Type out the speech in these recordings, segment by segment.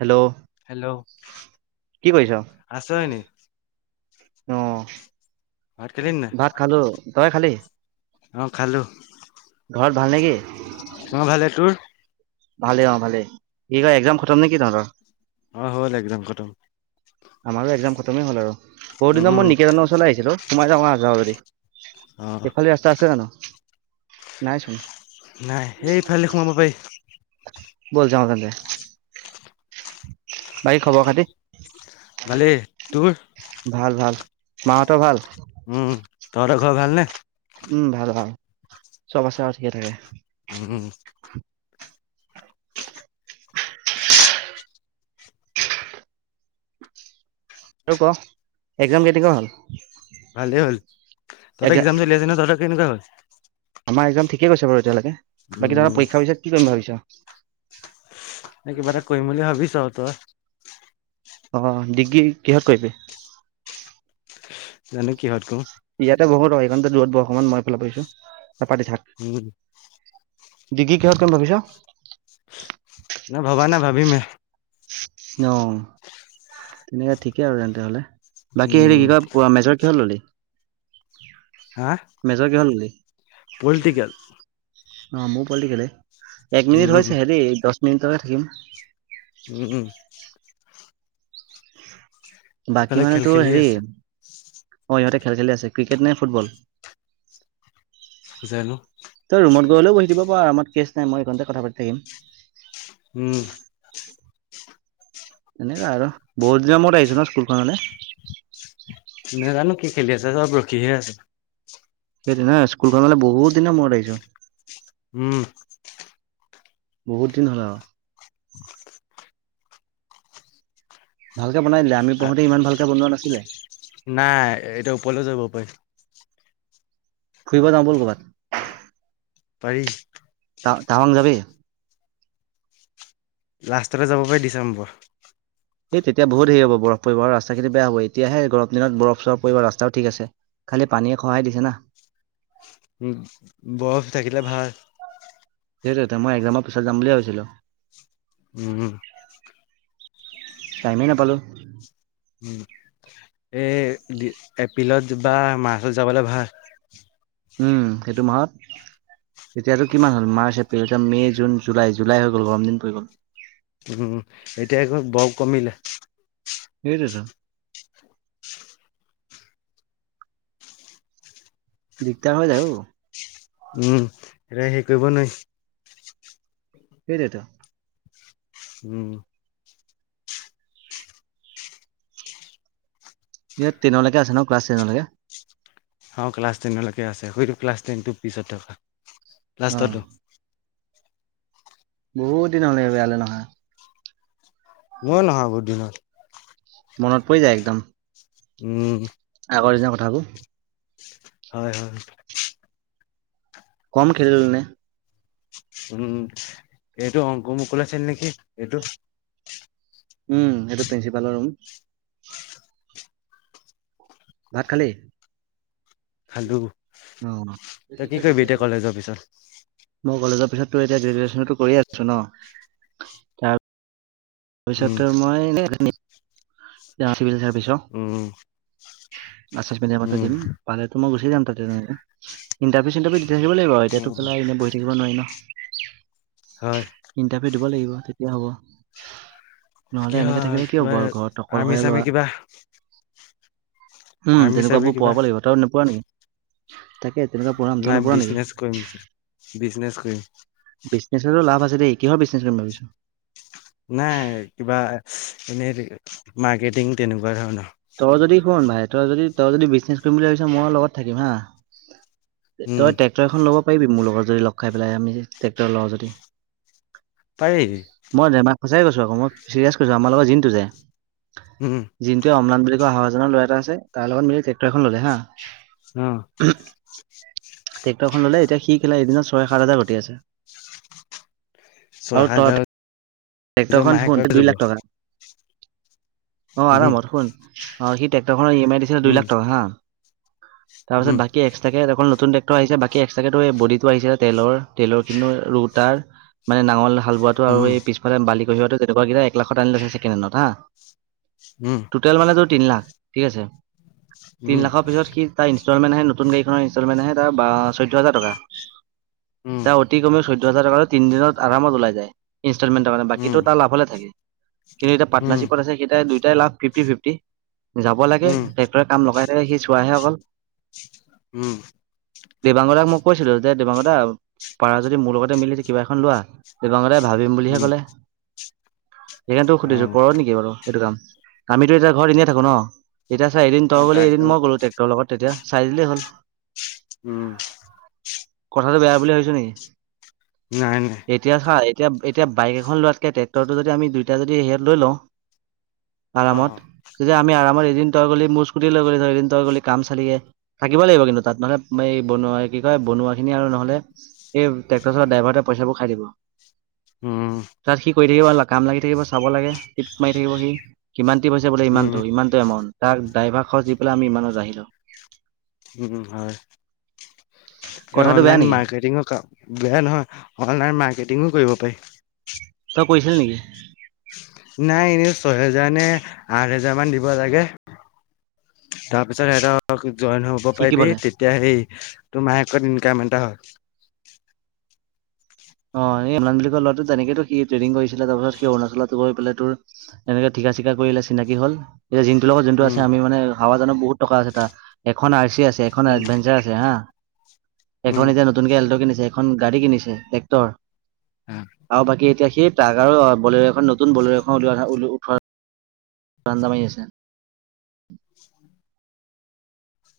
Hello hello কি কৰিছ? আছো হয়নি অ ভাত খালো তই খালি অ খালো ঘৰত ভাল নেকি? খবৰ ভাল নে তোৰ ভালে অ ভালে কি কয় এক্সাম খটাম নেকি তহঁতৰ অ হ'ল এক্সম খটাম আমাৰো এক্সাম খটামে হ'ল আৰু বহুত উম দিনৰ উম মূৰত নিকাজনৰ ওচৰলৈ আহিছিলো সোমাই যাওঁ আহ য যদি অ ইফালে ৰাস্তা আছে জানো নাই চোন নাই এইফালে সোমাব পাৰি বোল যাও তালে খবৰ খাতি? ভালে, তোৰ? ভাল ভাল, মা সোতৰ ভাল? উম তহঁতৰ ঘৰ ভালনে উম, ভাল ভাল। চব আছে ঠিকে থাকে। উম। আৰু ক এক্সাম কেনেকুৱা হল? ভালেই হ'ল তহঁতৰ এক্জাম চলি আছে ন তহঁতৰ কেনেকুৱা হ'ল আমাৰ এক্সম ঠিক ঠিকে গৈছে বাৰু এতিয়ালৈকে, বাকী তৰ উম পৰীক্ষা পিছত কি কৰিম ভাবিছা? কিবা এটা কৰিম বুলি ভাবিছোঁ, তই? অ' ডিগ্ৰী কিহত কৰিবি? জানো কিহত কৰো ইয়াতে বহুত আইকনতে দূৰত বহ অকমান, মই ফাল আহিছোঁ। উম। ডিগ্ৰী কিহত কৰিম ভাবিছ? নাই ভবা নাই ভাবিমহে অ', তেনেকে ঠিকেই আৰু তেন্তে হলে। বাকী হেৰি উম কি কয় প মেজৰ কিহত ল'লি? হা মেজৰ কিহত ললি? পলিটিকেল অ' মোৰ পলটিকলে, এক মিনিট উম হৈছে হৈছেহে দে, দচ মিনিটকে থাকিম। উম। বাকী ইফালে মানে খেল তোৰ খেলি হেৰি আছে অ' ইহঁতে খেল খেলি আছে, ক্ৰিকেট নে ফুটবল? জানো তই ৰুমত গৈহলেও বহি দিব পাৰ আমত কেচ নাই মই আইকনতে কথা পাতি থাকিম। উম। এনেকুৱা আৰু বহুত দিনৰ মূৰত আহিছো ন স্কুলখনলৈ। নেজানো কি খেলি আছে চব ৰখিহে আছে। সেই ন স্কুলখনলে বহুত দিন মূৰত আহিছো। উম। বহুত দিন হ'লে আৰু। ভালকে বনাই দিলে আমি পঢ়োতে ইমান ভালকে বনোৱা নাছিলে নাই এতিয়া ওপৰলৈও যাব পাৰে। ফুৰিব যাওঁ ব'ল কৰ'বাত। পাৰি। তা-তাৱাং যাবি? লাষ্টতে যাব পাৰি ডিচেম্বৰ। এই তেতিয়া বহুত হেৰি হ'ব বৰফ পৰিব আৰু ৰাস্ত খিনি বেয়া হব, এতিয়াহে গৰম দিনত বৰফ চৰফ পৰিব ৰাস্তাও ঠিক আছে। খালি পানীয়ে খহাই দিছে না। উ, বৰফ থাকিলে ভাল। সেইটোতে মই এক্সামৰ পিছত যাম বুলিয়ে ভাবিছিলো। উম। টাইমেই নাপালো। এই এপ্ৰিলত বা মাৰ্চত যাবলৈ ভাল। উম, সেইটো মাহত। তেতিয়াতো কিমান হ'ল মাৰ্চ, এপ্ৰিল এতিয়া মে' জুন, জুলাই, জুলাই হৈ গ'ল গৰম দিন পৰি গ'ল। উম, এতিয়া বৰ কমিলে। সেইটোৱেটো। দিগদাৰ হৈ যায় অ'। উম, এ হেৰী কৰিব নুৱাই। সেইটোয়েটো। উম। এ টেনলৈকে আছে ন ক্লাছ টেনলৈকে। অ', ক্লাছ টেনলৈকে আছে, সুইটো ক্লাছ টেনটো পিছত থকা অ লাষ্টতো। বহুত দিন হ'লে বয়াললে নহা। মই নহা বহুত দিন হল। মনত পৰি যায় একদম। উম'। আগৰ দিনৰ কথাবোৰ। হয়', হয়। কম খেলিলোনে উম' এইটো অংকুৰ, মুকলুল আছিল নেকি এইটো উম', এইটো প্ৰিঞ্চিপালৰ ৰুম। ভাত খালি। খালো। অ', মই তই কি কৰিবি এতিয়া কলেজৰ পিছত পিছত তোৰ এতিয়া গ্ৰেজুৱেচনটো কৰি আ [inaudible] উম ভৱিষ্যতে মই এনেই চিভিল চাৰ্ভিচৰ উম এচ এচ বি [inaudible] উম দিম পালেতো মই গুচি যাম তাতে। ইন্টাৰভিউ, চন্টাৰভিউ থাকিব লাগিব আৰু এতিয়াতো উম পেলাই এনেই বহি থাকিব নোৱাৰি ন'। হয় ইণ্টাৰভিউ দিব লাগিব তেতিয়া হ'ব। নহ'লে কিবা এনেকে থাকিলে কি কিবা হ'ব আৰু ঘৰত আৰ্মি অকলশৰীয়া চাৰ্মি ল'ৰা। কিবা উম', আৰ্মি চাৰ্মি তেনেকুৱাবোৰ কিবা পোৰাব লাগিব। তই নোপোৰাৱ নেকি? তাকে তেনেকুৱা পঢ়াম নাই তই নপঢ়া বিজনেচ নেকি? কৰিম বিজনেচ কৰিম বিজনেছোটো লাভ আছে দেই কিহৰ বিজনেছ কৰিম ভাবিছ নাই, কিবা এনে মাৰ্কেটিং তেনেকুৱা ধৰণৰ। তই যদি শুন ভাই, তই যদি তই যদি বিজনেছ কৰিম বুলি ভাবিছ মই লগত থাকিম হা। উম তই ট্ৰেক্টৰ এখন ল'ব পাৰিবি। মোৰ লগত যদি লগ খাই পেলাই আমি ট্ৰেক্টৰ লওঁ যদি। পাৰি মই দেমাক সঁচাই কৈছোঁ আকৌ। মই চিৰিয়াছ কৈছোঁ আমাৰ লগৰ জিনটো যায়। উম জিনটোৱে অমলান বুলি কোৱা হাৱাজানৰ ল'ৰা এটা আছে তাৰ লগত মিলি ট্ৰেক্টৰ এখন ল'লে হাঁ। আহ'। ট্ৰেক্টৰ খন ল'লে এতিয়া সি! ! ! ! ! ! ! ! ! ! এদিনত ছয়, সাত হাজাৰ ঘটি আছে। ছয়, সাত আৰু ত হাজাৰ ট্ৰেক্টৰখন শুন মাহেকত হৈ দুই যাব। লাখ টকা অ', উম আৰামত শুন অ' সি ট্ৰেক্টৰখনৰ ই এম আই দিছিলে দুই উম লাখ টকা হা। তাৰপাছত উম বাকী এক্সাকে [inaudible] আহিছে, বাকী এক্সট্ৰাকো এই বডিটো আহিছে। তেলৰ তেলৰ কিন্তু ৰুতাৰ মানে নাঙল। হাল বোৱাটো আৰু এই পিছফালে বালি কঢ়িয়াটো, তেনেকুৱা কেইটা এক লাখত আনি লৈছে ছেকেণ্ড হেণ্ডত হা। উম টোটেল মানে তোৰ তিন লাখ ঠিক আছে, উম তিন উম লাখৰ পিছত সি তাৰ ইণ্ড ইনষ্টলমেনহে, নতুন গাড়ীখনৰ ইনষ্টলমেনহে বা চৈধ্য হেজাৰ টকা। উম তাৰ অতি কমেও দুহজাৰ টকাটো তিনিদিনত আৰামত ওলাই যায়। ইষ্ট ইনষ্টলমেন্তৰ কাৰণে বাকীটো উম তাৰ লাভতে থাকে। কিন্তু এতিয়া পাটনাৰ উম ছিটত আছে সি এটা। তাৰ লাভ ফিফটি ফিফটি। যাব লাগে উম ট্ৰেক্টৰে কাম লগাই থাকে সি চোৱাহে অকল। উম দেবাংগদাক মোক। কৈছিলো, যে দেবাংগদা পাৰা যদি মোৰ লগতে মিলি কিবা এখন লোৱা দেবাংগদাই ভাল। ভাবিম বুলিহে ক'লে। সেইকাৰণে তোক সুধিছো উম ক'ৰ নেকি বাৰু এইটো কাম আমিতো এতিয়া ঘৰত এনেই থাকো ন। এতিয়া চা, এদিন অ তই গলি তাকে এদিন মই গ'লো ট্ৰেক্টৰৰ লগত তেতিয়া চাই দিলেই হ'ল৷ উম'। কথাটো বেয়া বুলি ভাবিছ নেকি? নাই নাই এতিয়া চা এতিয়া এতিয়া বাইক এখন লোৱাতকে ট্ৰেক্টৰটো যদি আমি দুইটাই যদি হেৰিয়াত লৈ লওঁ অ আৰামত তেতিয়া আমি আৰামত এদিন তই গ'লি মোৰ স্কুটি লৈ গ'লি তই। এদিন তই গ'লি কাম চালিগে, থাকিব লাগিব কিন্তু তাত নহ'লে এই বনোৱা কি কয় বনোৱা। এনেই আৰু নহ'লে এই ট্ৰেক্টৰ চলা ড্ৰাইভাৰটোৱে পইচা বোৰ খাই দিব৷ উম তাত সি কৰি থাকিব কাম লাগি থাকিব চাব লাগে, তিপ মাৰি থাকিব সি৷ ইমানটি পইচা বোলে উম ইমানটো, ইমানটো এমাউণ্ট তাক ড্ৰাইভাৰ খৰচ দি পেলাই আমি ইমানত আহিলোঁ৷ উম', হয়। এই কথাটো বেয়া অনলাইন নেকি মাৰ্কেটিঙৰ কাম বেয়া নহয়, অনলাইন মাৰ্কেটিং ও কৰিব পাৰি৷ তই কৈছিলি নেকি? নাই এনে ছয়হেজাৰ নে আঠ হেজাৰ মান দিব লাগে৷ তাৰপিছত [unintelligible] জইন হ'ব পাৰিবি শিকিবলে তেতিয়া সেই তো মাহকেত ইনকাম এটা হয়৷ অ', এ অনল বোলা ল'ৰাটো তেনেকটো সি ট্ৰেডিং কৰিছিলে সি তাৰ পিছত সি অৰুণাচলত গৈ পেলাই তোৰ তেনেকে ঠিক ঠিকা চিকা কৰিলে চিনাকি হ'ল৷ এতিয়া জিন্তুৰ লগত যোনটো উম আছে আমি মানে হাৱাজানৰ বহুত টকা আছে তাৰ এখন আৰ চি আছ ছে এখন উম এডভেঞ্চাৰ আছে হা। এখন উম এতিয়া নতুনকে এল্ট কিনিছে এখন গাড়ী কিনিছে ট্ৰেক্টৰ আৰু বাকী এতিয়া সি সেই তাক আৰু বলেৰেখন নতুন বলেৰেখন উলিওৱা উঠোৱা ৰাণ্ডা মাৰি আছে।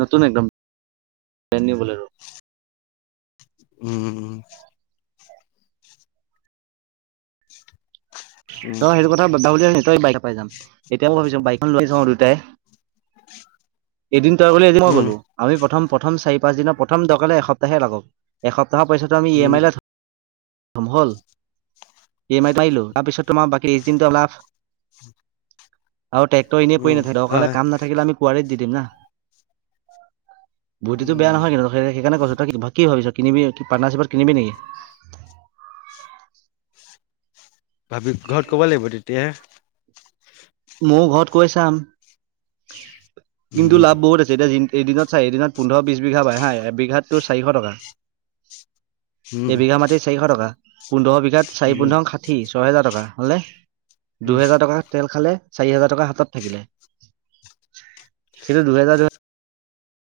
নতুন একদম, ব্ৰেণ্ড নিউ বলেৰ'। উম, উম, উম। তই সেইটো কথা [unintelligible] তই বাহিৰৰ পাই যাম। এতিয়াও ভাবি চাওঁ বাইকখন লৈ যাওঁ দুটাই। এদিন তই গ'লি, এদিন মই উম গ'লো, আমি প্ৰথম প্ৰথম চাৰি পাঁচ দিনৰ প্ৰথম দকাৰ হ'লে এসপ্তাহে লাগক এসপ্তাহ কা পইচাটো আমি ই উম উম এম আই লে থ'লো, [unintelligible] হ'ল? ই এম আইটো মাইলো তাৰপিছত তোমাৰ বাকী [unintelligible] লাভ আৰু ট্ৰেক্টৰ এনেই পৰি উম, নাথাকে, দৰকাৰ হ'লে হয় কাম নাথাকিলে আমি কোৱাৰিত দি দিম না? বু্দ্ধিটো বেয়া উম নহয় কিন্তু সেইকাৰনে কৈছো কথাটো তই কি ভাবিছ কিনিবি? পাৰ্টনাৰশ্বিপত কিনিবি নেকি? ভাবি ঘৰত ক'ব লাগিব তেতিয়াহে। ময়ো ঘৰত কৈ চাম, কিন্তু উম লাভ বহুত আছে এতিয়া যি এদিনত চাৰি দিনত পোন্ধৰ, বিশ বিঘা বাহে হা, এবিঘাত তোৰ চাৰিশ টকা৷ উম এবিঘা মাটিত চাৰিশ টকা৷ পোন্ধৰ বিঘাত চাৰি উম পোন্ধৰং ষাঠি, ছয়হেজাৰ টকা হ'লনে, উম দুহেজাৰ টকা তেল খালে চাৰি হোজাৰ টকা হাতত থাকিলে৷কিন্তু দুহেজাৰ দুহে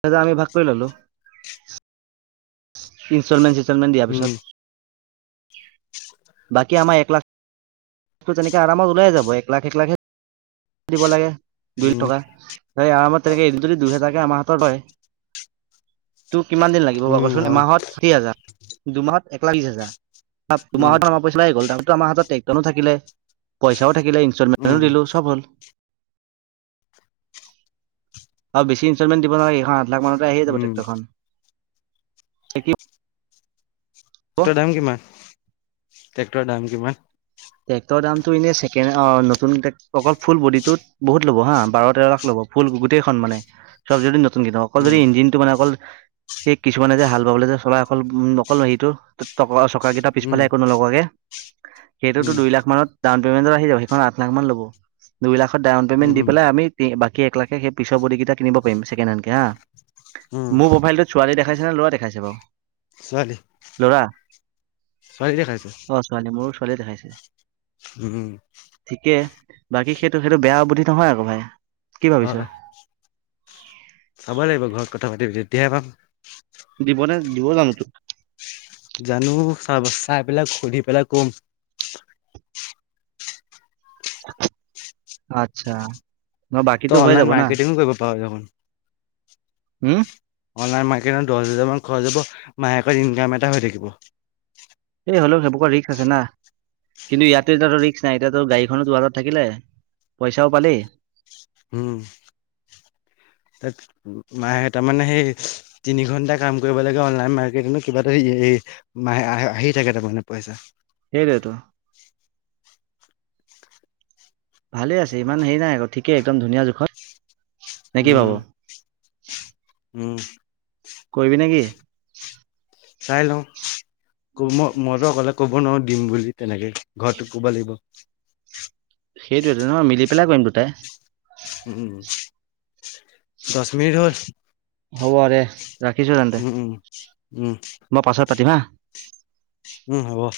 হেজাৰ আমি ভাগ কৰি ললো৷ ইনষ্টলমেন্ট [unintelligible] মেণ্ট দিয়া উম পিছত৷ বাকী আমাৰ এক লাখ [unintelligible] তেনে আৰামত ওলাই যাব, এক লাখ, এক লাখহে দিব লাগে৷ দুই [unintelligible] উম টকা, আৰামত তেনেকে এইটো যদি দুইহেজাৰকে আমাৰ হাতত [unintelligible] তোৰ কিমান দিন লাগিব বাৰু উম ক'চোন, হয় এমাহত ষাঠি হাজাৰ, দুমাহত একলাখ বিশ হাজাৰ। উম [unintelligible] আমাৰ হাতত [unintelligible] থাকিলে পইচা ও থাকিলে ইনষ্টলমেন্টতো উম দিলো, সব হল। আৰু বেছি ইনষ্টলমেণ্ট দিব নালাগে, এইখন আঠ লাখ মানতে আহিয়ে যাব উম ট্ৰেক্টৰখন৷ [unintelligible] হ'ব [unintelligible] দাম কিমান? ট্ৰেক্টৰৰ দাম কিমান? ট্ৰেক্টৰৰ দামটো এনে ছেকেণ্ড, অ', নতুন অকল ফুল বডিটোত বহুত ল'ব হা, বাৰ তেৰ লাখ ল'ব৷ ফুল গোটেই খন মানে চব যদি নতুনকে ল', অকল উম যদি ইঞ্জিন টো মানে অকল সেই কিছুমানে যে হাল বাবলৈ যে চলাই, অকল-অকল হেৰিটো [unintelligible] [unintelligible] চকাকেইটা উম পিছফালে একো নলগোৱাকৈ, সেইটোতো উম দুই লাখ মানত [unintelligible] [unintelligible] আহি যাব, সেইখন আঠা লাখ মান লব। দুই লাখত ডাউন পেমেণ্ট দি উম, পেলাই আমি বাক সেই এক লাখে সেই পিছৰ বডি কেইটা কিনিব পাৰি ছেকেণ্ড হেণ্ডকে হা, উম, মোৰ প্ৰফাইলটোত ছোৱালী দেখাইছে নে লৰা দেখাইছে বাৰু? ছোৱালী ল'ৰা? ছোৱালী দেখাইছে। অ ছোৱালী মোৰো ছোৱালী দেখাইছে। উম। ঠিকে বাকী সেইটো সেইটো বেয়া বুদ্ধি নহয় আকৌ ভাই কি ভাবিছ'? হয়। চাব লাগিব ঘৰত কথা পাতি প তেতিয়াহে পাম। দিবনে? দিব জানো তোক? জানো চা চাই পেলাই সুধি পেলাই কম। আচ্ছা। ন বাকীতো ত' হৈ অনলাইন যাব না মাৰ্কেটিং কৰিব পাৰ য উম অনলাইন মা দহ হাজাৰ মান খৰচ হ'ব মাহেকত ইনকাম এটা হৈ থাকিব। এই হ'লেও সেইবোৰত ৰিস্ক আছে না। কিন্তু ইয়াতো এতিয়াটো ৰিক্স নাই এতিয়াতো গাড়ীখনো তোৰ হাতত থাকিলে, পইচাও পালি। উম। [inaudible] তাত মাহে তাৰমানে সেই তিনি ঘন্টা কাম কৰিব লাগে অনলাইন মাৰ্কেটিঙত কিবা এটা মাহে আহ-আহি থাকে তাৰমানে পইচা। সেইটোৱেটো। ভালে আছে ইমান হেৰি নাই আকৌ ঠিকেই একদম ধুনীয়া জোখত। নে কি উম, ভাব উম। কৰিবি নেকি? চাই লওঁ মই মইতো অকলে ক'ব নোৱাৰো। দিম বুলি তেনেকে ঘৰটো ক'ব লাগিব। সেইটোৱেটো নহ মই মিলি পেলাই কৰিম দুটাই। দছ মিনিট হ'ল। হ'ব দে, ৰাখিছো তেন্তে উম, উম, উম। মই পাছত পাতিমহা। উম, হ'ব।